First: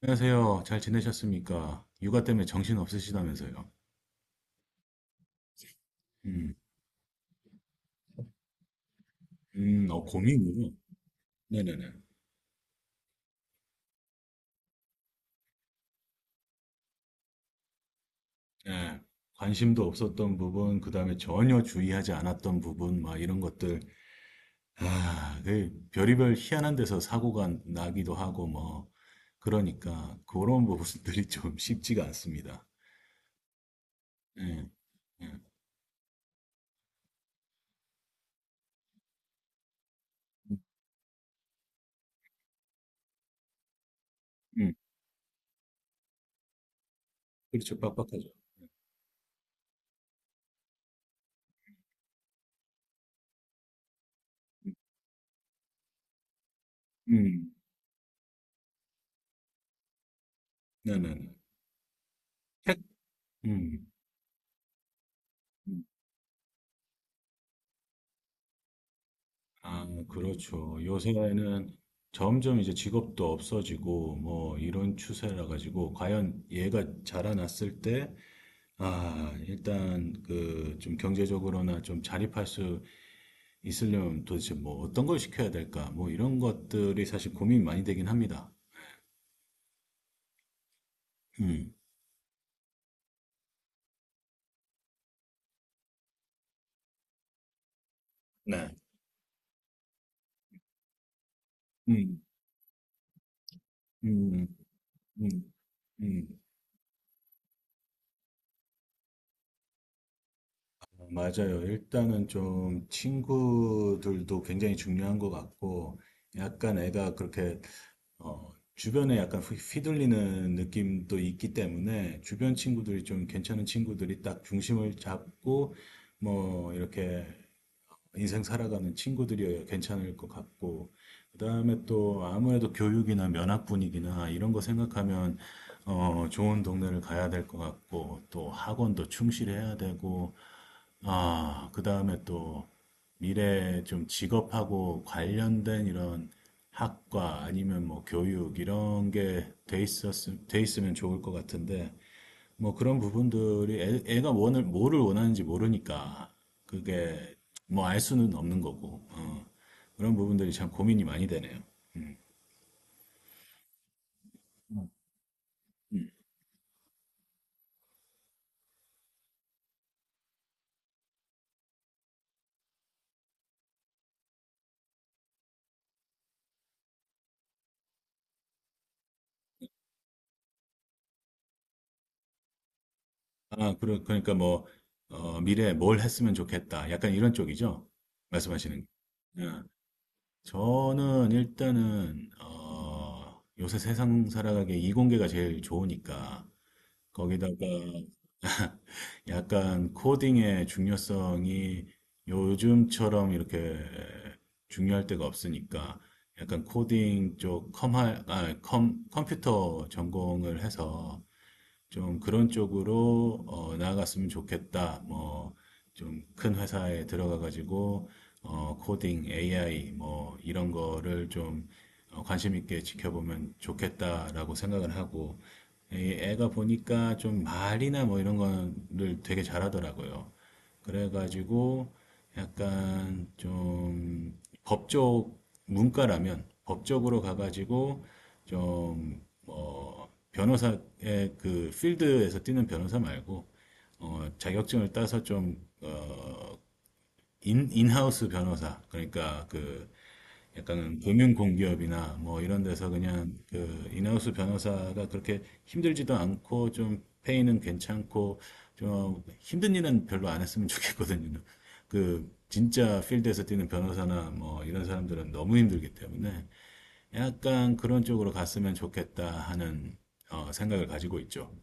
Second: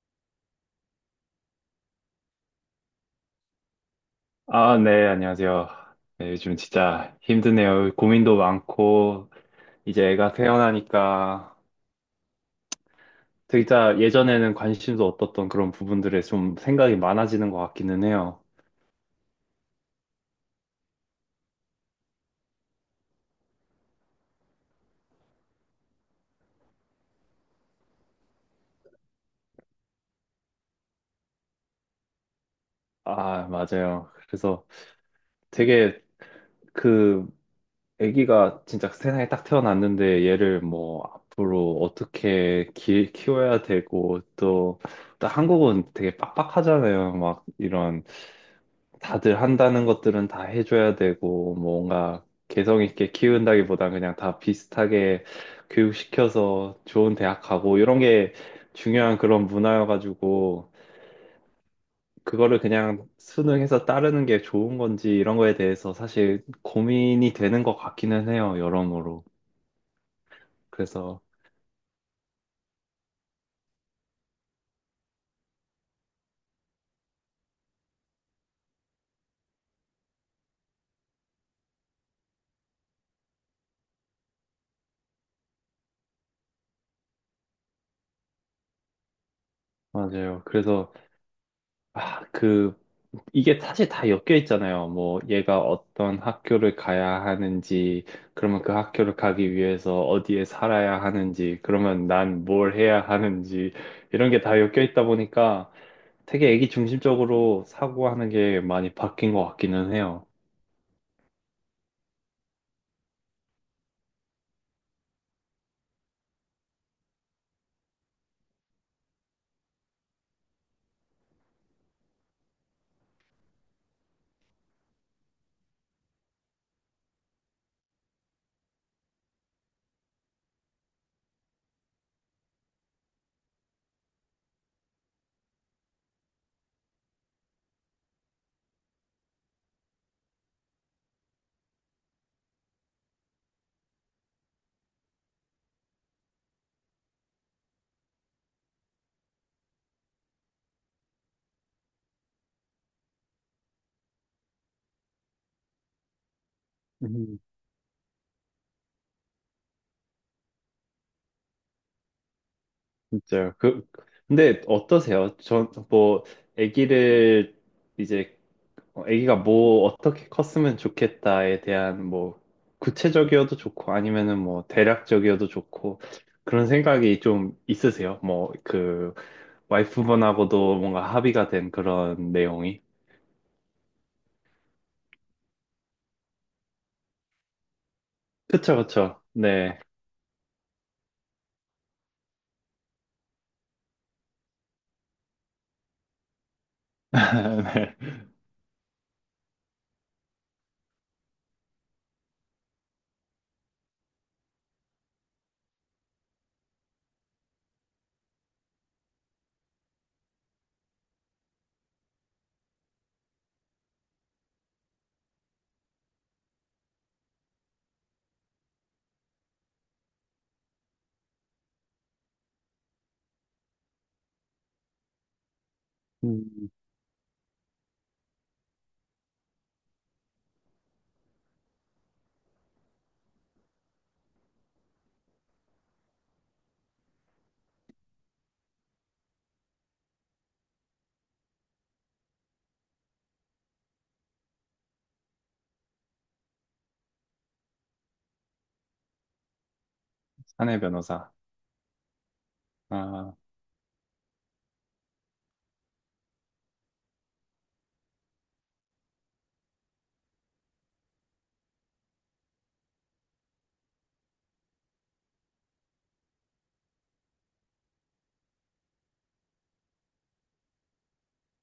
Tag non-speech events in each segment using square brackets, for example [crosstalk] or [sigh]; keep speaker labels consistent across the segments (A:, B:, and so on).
A: 안녕하세요. 잘 지내셨습니까? 육아 때문에 정신 없으시다면서요.
B: 아, 네, 안녕하세요. 네,
A: 음,
B: 요즘 진짜 힘드네요. 고민도 많고, 이제 애가
A: 고민이요.
B: 태어나니까,
A: 네네네.
B: 진짜 예전에는 관심도 없었던 그런 부분들에 좀 생각이 많아지는 것 같기는 해요.
A: 예, 관심도 없었던 부분, 그다음에 전혀 주의하지 않았던 부분, 막 이런 것들. 아, 그 별의별 희한한 데서 사고가 나기도 하고, 뭐. 그러니까, 그런 부분들이 [laughs] 좀 쉽지가 않습니다.
B: 아, 맞아요.
A: 예,
B: 그래서
A: 예.
B: 되게 그 애기가 진짜 세상에 딱 태어났는데 얘를 뭐 앞으로 어떻게 키워야 되고,
A: 음,
B: 또, 또 한국은 되게 빡빡하잖아요. 막
A: 그렇죠.
B: 이런.
A: 빡빡하죠.
B: 다들 한다는 것들은 다 해줘야 되고, 뭐 뭔가 개성 있게 키운다기보단 그냥 다 비슷하게 교육시켜서 좋은 대학
A: 음,
B: 가고, 이런 게 중요한 그런 문화여가지고,
A: 네네네.
B: 그거를
A: 책?
B: 그냥 수능해서
A: 음.
B: 따르는 게 좋은 건지 이런 거에
A: 음.
B: 대해서 사실 고민이 되는 것 같기는 해요, 여러모로.
A: 아, 뭐 그렇죠.
B: 그래서,
A: 요새는 점점 이제 직업도 없어지고 뭐 이런 추세라 가지고 과연 얘가 자라났을 때 일단 그 좀 경제적으로나 좀 자립할 수 있으려면 도대체 뭐 어떤 걸 시켜야 될까? 뭐 이런 것들이 사실 고민이 많이 되긴 합니다.
B: 맞아요. 그래서
A: 음.
B: 아, 그, 이게 사실 다 엮여 있잖아요. 뭐, 얘가 어떤 학교를 가야 하는지, 그러면 그
A: 네.
B: 학교를 가기 위해서 어디에 살아야 하는지, 그러면
A: 음.
B: 난 뭘 해야 하는지, 이런 게
A: 음.
B: 다 엮여 있다
A: 음.
B: 보니까
A: 음.
B: 되게 애기 중심적으로 사고하는 게 많이 바뀐 것 같기는 해요.
A: 맞아요. 일단은 좀 친구들도 굉장히 중요한 것 같고 약간 애가 그렇게 주변에 약간 휘둘리는 느낌도 있기 때문에 주변 친구들이 좀 괜찮은 친구들이 딱 중심을 잡고 뭐 이렇게 인생 살아가는 친구들이어야 괜찮을 것 같고, 그다음에 또 아무래도 교육이나 면학 분위기나 이런 거 생각하면 좋은 동네를 가야 될 것 같고, 또 학원도 충실해야 되고, 그 다음에 또 미래 좀 직업하고 관련된 이런 학과 아니면 뭐 교육 이런 게 돼 있으면 좋을 것 같은데, 뭐 그런 부분들이 애가 뭐를 원하는지 모르니까 그게
B: 음.
A: 뭐 알 수는 없는 거고, 그런 부분들이 참 고민이 많이 되네요. 음.
B: 진짜요. 그, 근데 어떠세요? 전,
A: 음.
B: 뭐, 애기를 이제 어, 아기가 뭐 어떻게 컸으면 좋겠다에 대한 뭐 구체적이어도 좋고 아니면은 뭐 대략적이어도 좋고 그런 생각이 좀 있으세요? 뭐 그 와이프분하고도 뭔가 합의가 된 그런 내용이?
A: 그러니까 뭐, 미래에 뭘 했으면 좋겠다. 약간 이런 쪽이죠?
B: 그쵸,
A: 말씀하시는 게.
B: 그쵸.
A: 아.
B: 네.
A: 저는 일단은 요새 세상 살아가기에 이공계가 제일 좋으니까
B: [laughs]
A: 거기다가
B: 네.
A: [laughs] 약간 코딩의 중요성이 요즘처럼 이렇게 중요할 때가 없으니까 약간 코딩 쪽 컴할 아, 컴 컴퓨터 전공을 해서 좀 그런 쪽으로 나아갔으면 좋겠다. 뭐 좀 큰 회사에 들어가 가지고 어, 코딩, AI 뭐 이런 거를 좀 관심 있게 지켜보면 좋겠다라고 생각을 하고, 이
B: 음,
A: 애가 보니까 좀 말이나 뭐 이런 거를 되게 잘하더라고요. 그래가지고 약간 좀 법적 문과라면 법적으로 가가지고 좀, 뭐 변호사의 그 필드에서 뛰는 변호사 말고, 자격증을 따서 좀, 인하우스 변호사. 그러니까 그,
B: 사내
A: 약간
B: 변호사.
A: 금융공기업이나 뭐 이런 데서 그냥
B: 아,
A: 그 인하우스 변호사가 그렇게 힘들지도 않고 좀 페이는 괜찮고, 좀 힘든 일은 별로 안 했으면 좋겠거든요. 그 진짜 필드에서 뛰는 변호사나 뭐 이런 사람들은 너무 힘들기 때문에 약간 그런 쪽으로 갔으면 좋겠다 하는 생각을 가지고 있죠.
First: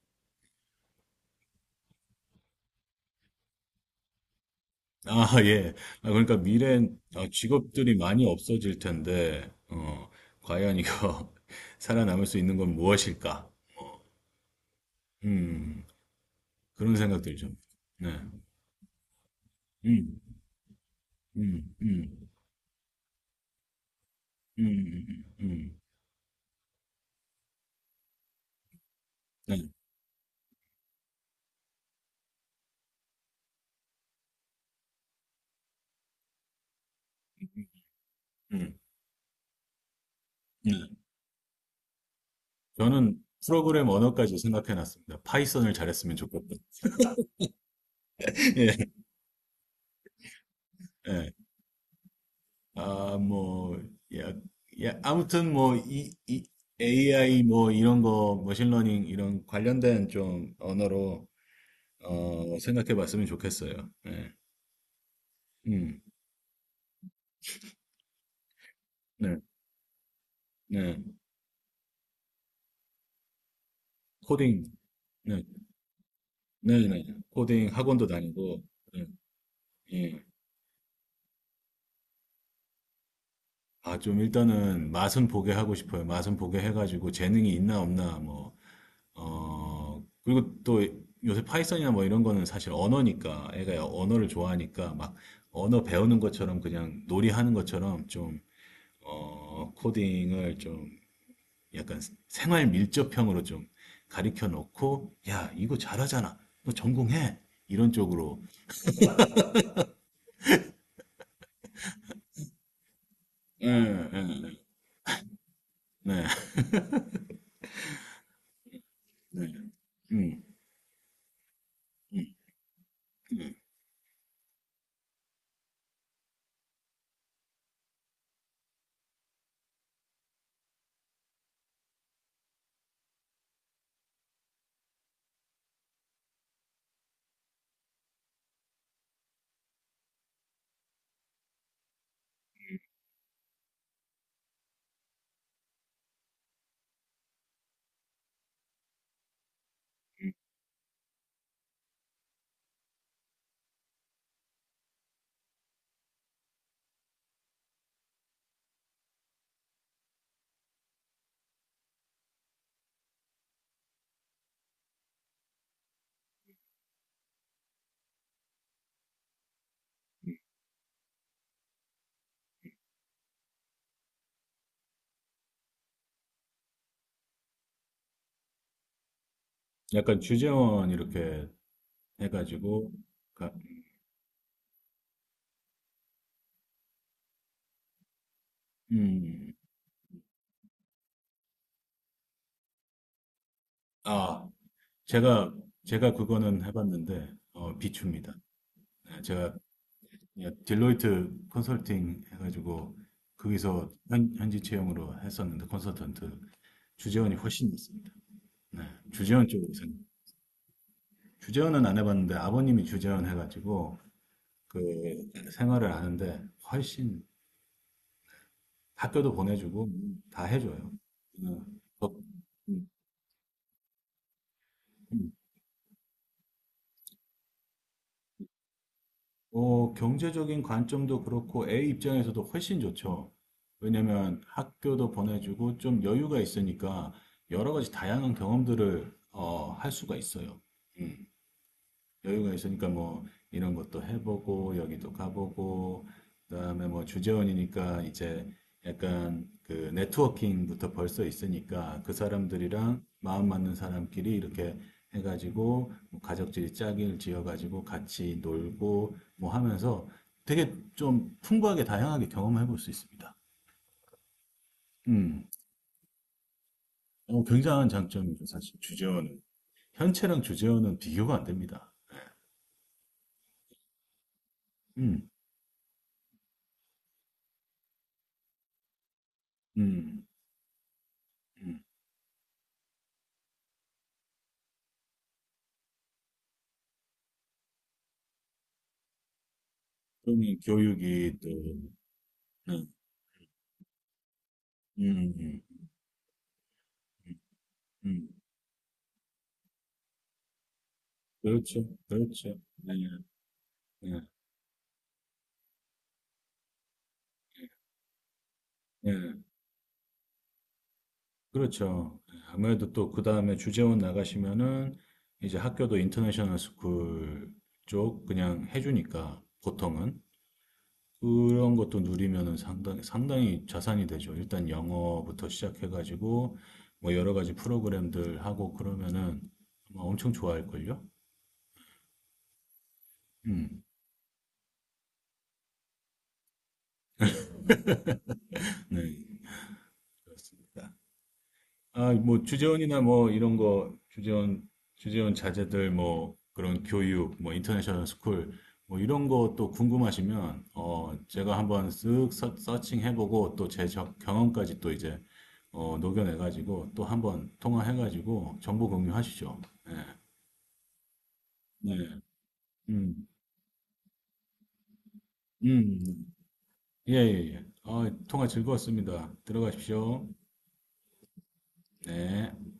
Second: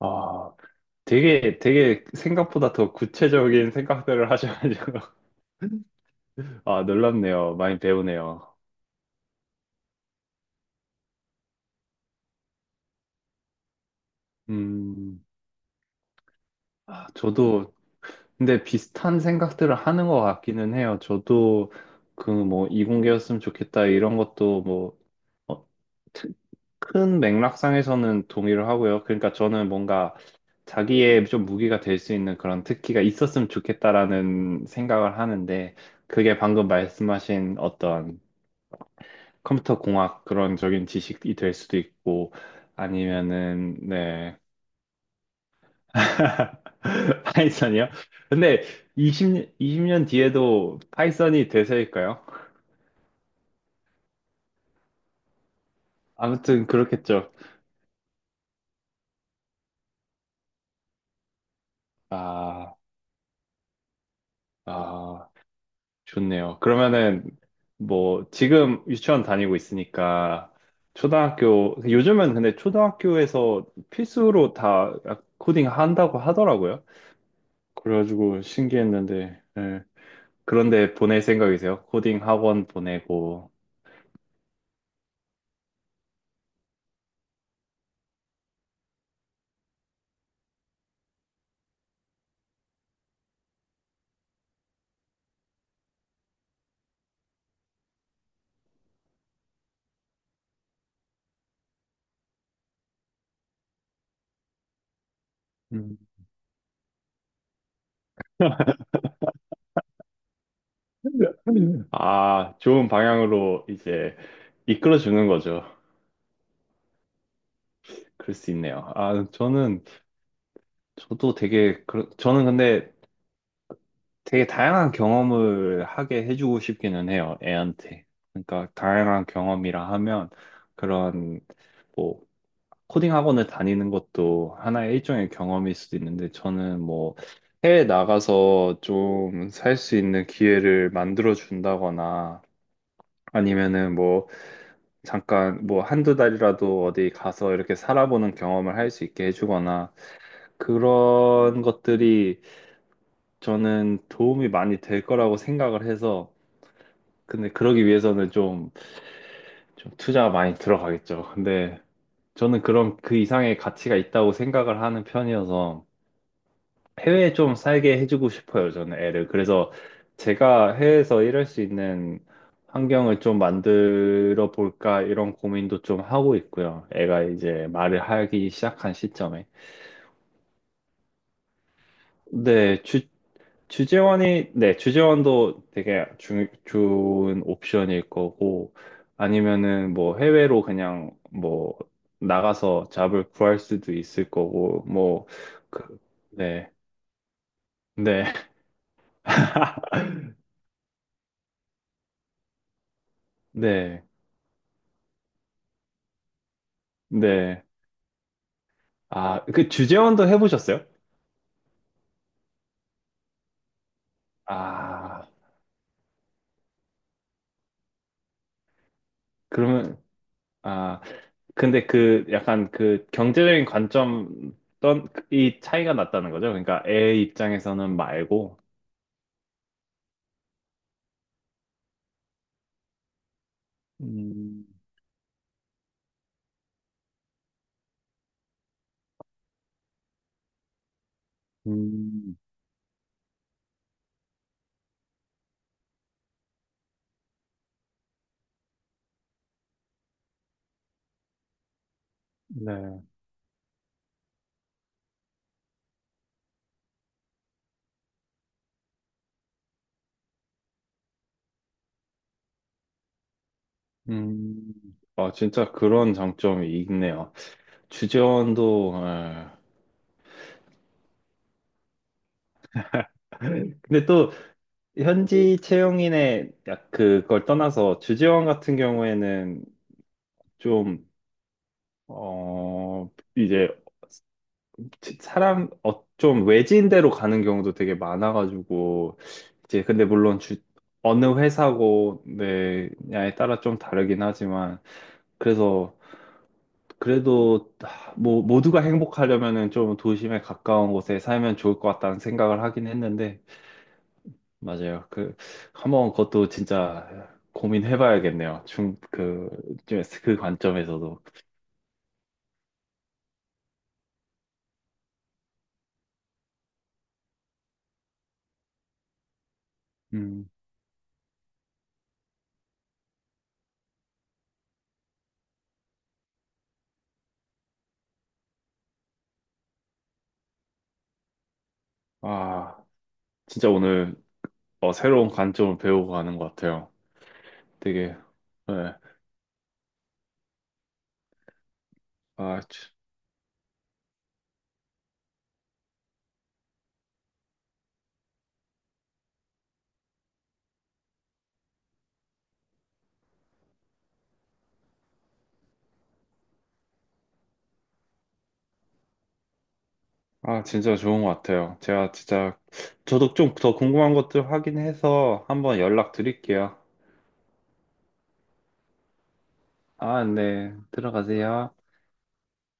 B: 아, 되게, 되게 생각보다 더 구체적인 생각들을 하셔가지고,
A: 아, 예. 아, 그러니까
B: [laughs] 아,
A: 미래엔
B: 놀랍네요. 많이
A: 직업들이 많이
B: 배우네요.
A: 없어질 텐데, 과연 이거 [laughs] 살아남을 수 있는 건 무엇일까?
B: 음,
A: 음, 그런
B: 아,
A: 생각들이 좀.
B: 저도
A: 네.
B: 근데 비슷한 생각들을 하는
A: 음,
B: 것 같기는 해요. 저도
A: 음, 음,
B: 그 뭐 이공계였으면 좋겠다 이런 것도
A: 음,
B: 뭐
A: 음, 음. 음,
B: 어,
A: 음.
B: 트- 큰 맥락상에서는 동의를 하고요. 그러니까
A: 네,
B: 저는 뭔가 자기의 좀 무기가 될 수 있는 그런 특기가 있었으면 좋겠다라는 생각을 하는데 그게 방금 말씀하신 어떤
A: 음,
B: 컴퓨터 공학 그런
A: 네.
B: 적인 지식이 될 수도 있고
A: 저는
B: 아니면은
A: 프로그램 언어까지
B: 네.
A: 생각해 놨습니다. 파이썬을 잘했으면 좋겠다.
B: [laughs] 파이썬이요?
A: [laughs]
B: 근데
A: 예,
B: 20년 뒤에도
A: 예.
B: 파이썬이 대세일까요?
A: 아, 뭐, 야, 아무튼 뭐, 이
B: 아무튼 그렇겠죠.
A: AI 뭐 이런 거, 머신러닝 이런 관련된 좀 언어로
B: 아,
A: 생각해 봤으면 좋겠어요. 네.
B: 아,
A: 음,
B: 좋네요. 그러면은 뭐 지금 유치원
A: 네,
B: 다니고 있으니까
A: 네.
B: 초등학교, 요즘은 근데 초등학교에서 필수로
A: 코딩,
B: 다
A: 네,
B: 코딩 한다고 하더라고요.
A: 네, 네. 코딩 학원도
B: 그래가지고
A: 다니고, 네,
B: 신기했는데, 예.
A: 예.
B: 그런데 보낼 생각이세요? 코딩 학원 보내고.
A: 아, 좀 일단은 맛은 보게 하고 싶어요. 맛은 보게 해가지고 재능이 있나 없나 뭐 그리고 또 요새 파이썬이나 뭐 이런 거는 사실 언어니까, 애가 언어를 좋아하니까 막 언어 배우는 것처럼 그냥 놀이하는 것처럼 좀, 코딩을 좀 약간 생활 밀접형으로 좀 가르쳐 놓고, 야, 이거
B: 음.
A: 잘하잖아. 너 전공해. 이런 쪽으로.
B: 아, 좋은 방향으로
A: 예, 예,
B: 이제
A: 예.
B: 이끌어 주는 거죠.
A: 네.
B: 그럴 수 있네요. 아,
A: 네.
B: 저는,
A: 음,
B: 저도 되게, 저는 근데 되게 다양한 경험을 하게 해주고 싶기는 해요, 애한테. 그러니까 다양한 경험이라 하면 그런, 뭐, 코딩 학원을 다니는 것도 하나의 일종의 경험일 수도 있는데, 저는 뭐, 해외 나가서 좀 살 수 있는 기회를 만들어 준다거나, 아니면은 뭐, 잠깐 뭐 한두 달이라도 어디 가서 이렇게 살아보는 경험을 할 수 있게 해주거나 그런 것들이 저는 도움이 많이 될 거라고 생각을 해서 근데 그러기 위해서는 좀, 좀 투자가 많이 들어가겠죠. 근데 저는 그런 그 이상의 가치가 있다고 생각을 하는 편이어서 해외에 좀 살게 해주고 싶어요, 저는 애를. 그래서 제가 해외에서 일할 수 있는 환경을 좀 만들어 볼까 이런 고민도 좀 하고 있고요. 애가 이제 말을 하기 시작한 시점에.
A: 약간 주재원 이렇게
B: 네,
A: 해가지고, 가-
B: 주재원이, 네, 주재원도 되게 주, 좋은 옵션일 거고,
A: 음,
B: 아니면은 뭐 해외로 그냥 뭐 나가서 잡을 구할 수도 있을
A: 아,
B: 거고, 뭐,
A: 제가,
B: 그,
A: 제가 그거는
B: 네,
A: 해봤는데, 어,
B: 네,
A: 비춥니다. 제가
B: [laughs]
A: 딜로이트 컨설팅 해가지고 거기서
B: 네,
A: 현지 채용으로 했었는데 컨설턴트 주재원이
B: 네.
A: 훨씬 있습니다. 네,
B: 아,
A: 주재원 쪽
B: 그
A: 에서
B: 주재원도 해보셨어요?
A: 주재원은 안 해봤는데 아버님이 주재원 해가지고
B: 아,
A: 그 생활을 하는데 훨씬 학교도 보내주고
B: 그러면,
A: 다 해줘요.
B: 아,
A: 어,
B: 근데
A: 더-
B: 그 약간
A: 음,
B: 그 경제적인 관점,
A: 음,
B: 떤이 차이가 났다는 거죠? 그러니까 애 입장에서는 말고.
A: 경제적인 관점도 그렇고 애 입장에서도 훨씬 좋죠. 왜냐면
B: 음,
A: 학교도 보내주고 좀 여유가 있으니까 여러 가지 다양한 경험들을 할 수가 있어요. 음.
B: 음,
A: 여유가 있으니까 뭐 이런 것도 해보고 여기도 가보고 그다음에 뭐 주재원이니까 이제 약간 그 네트워킹부터 벌써 있으니까 그 사람들이랑
B: 네.
A: 마음 맞는 사람끼리 이렇게 해가지고 뭐 가족들이 짝을 지어가지고 같이 놀고 뭐 하면서 되게 좀 풍부하게 다양하게 경험해 볼 수 있습니다.
B: 음, 아,
A: 음,
B: 진짜 그런 장점이 있네요.
A: 어, 굉장한 장점이죠. 사실
B: 주재원도,
A: 주재원은
B: 아.
A: 현채랑 주재원은 비교가 안 됩니다.
B: 근데 또
A: 음,
B: 현지 채용인의 약 그걸 떠나서 주재원 같은 경우에는
A: 음,
B: 좀,
A: 음.
B: 어, 이제 사람 어, 좀 외진 데로 가는 경우도 되게 많아가지고 이제 근데 물론
A: 그러면
B: 주, 어느
A: 교육이 또,
B: 회사고
A: 네.
B: 냐에 따라 좀 다르긴 하지만
A: 음, 음,
B: 그래서
A: 음,
B: 그래도 하,
A: 음.
B: 뭐 모두가 행복하려면은 좀 도심에 가까운 곳에 살면 좋을
A: 그렇죠,
B: 것 같다는
A: 그렇죠.
B: 생각을 하긴
A: 네,
B: 했는데
A: 네,
B: 맞아요. 그 한번 그것도 진짜 고민해봐야겠네요
A: 네.
B: 중그그 관점에서도.
A: 그렇죠. 네, 아무래도 또 그 다음에 주재원 나가시면은 이제 학교도 인터내셔널 스쿨 쪽 그냥 해주니까 보통은
B: 음.
A: 그런 것도 누리면은 상당히 상당히 자산이 되죠. 일단 영어부터 시작해가지고 뭐 여러 가지 프로그램들 하고 그러면은 아마 엄청 좋아할걸요.
B: 아, 진짜
A: 음,
B: 오늘 어, 새로운 관점을 배우고 가는 것 같아요. 되게 네.
A: 네. 아, 뭐
B: 아, 지-
A: 주재원이나 뭐 이런 거 주재원 주재원 자제들 뭐 그런 교육 뭐 인터내셔널 스쿨 뭐 이런 거 또 궁금하시면 어 제가 한번 쓱 서칭해보고 또 제 경험까지 또 이제 어 녹여내가지고 또 한번 통화해가지고 정보 공유하시죠. 예.
B: 아, 진짜 좋은 것 같아요. 제가
A: 네.
B: 진짜
A: 음.
B: 저도 좀 더 궁금한 것들 확인해서 한번 연락
A: 음.
B: 드릴게요.
A: 예, 예, 예. 아 통화 즐거웠습니다.
B: 아,
A: 들어가십시오.
B: 네. 들어가세요.
A: 네.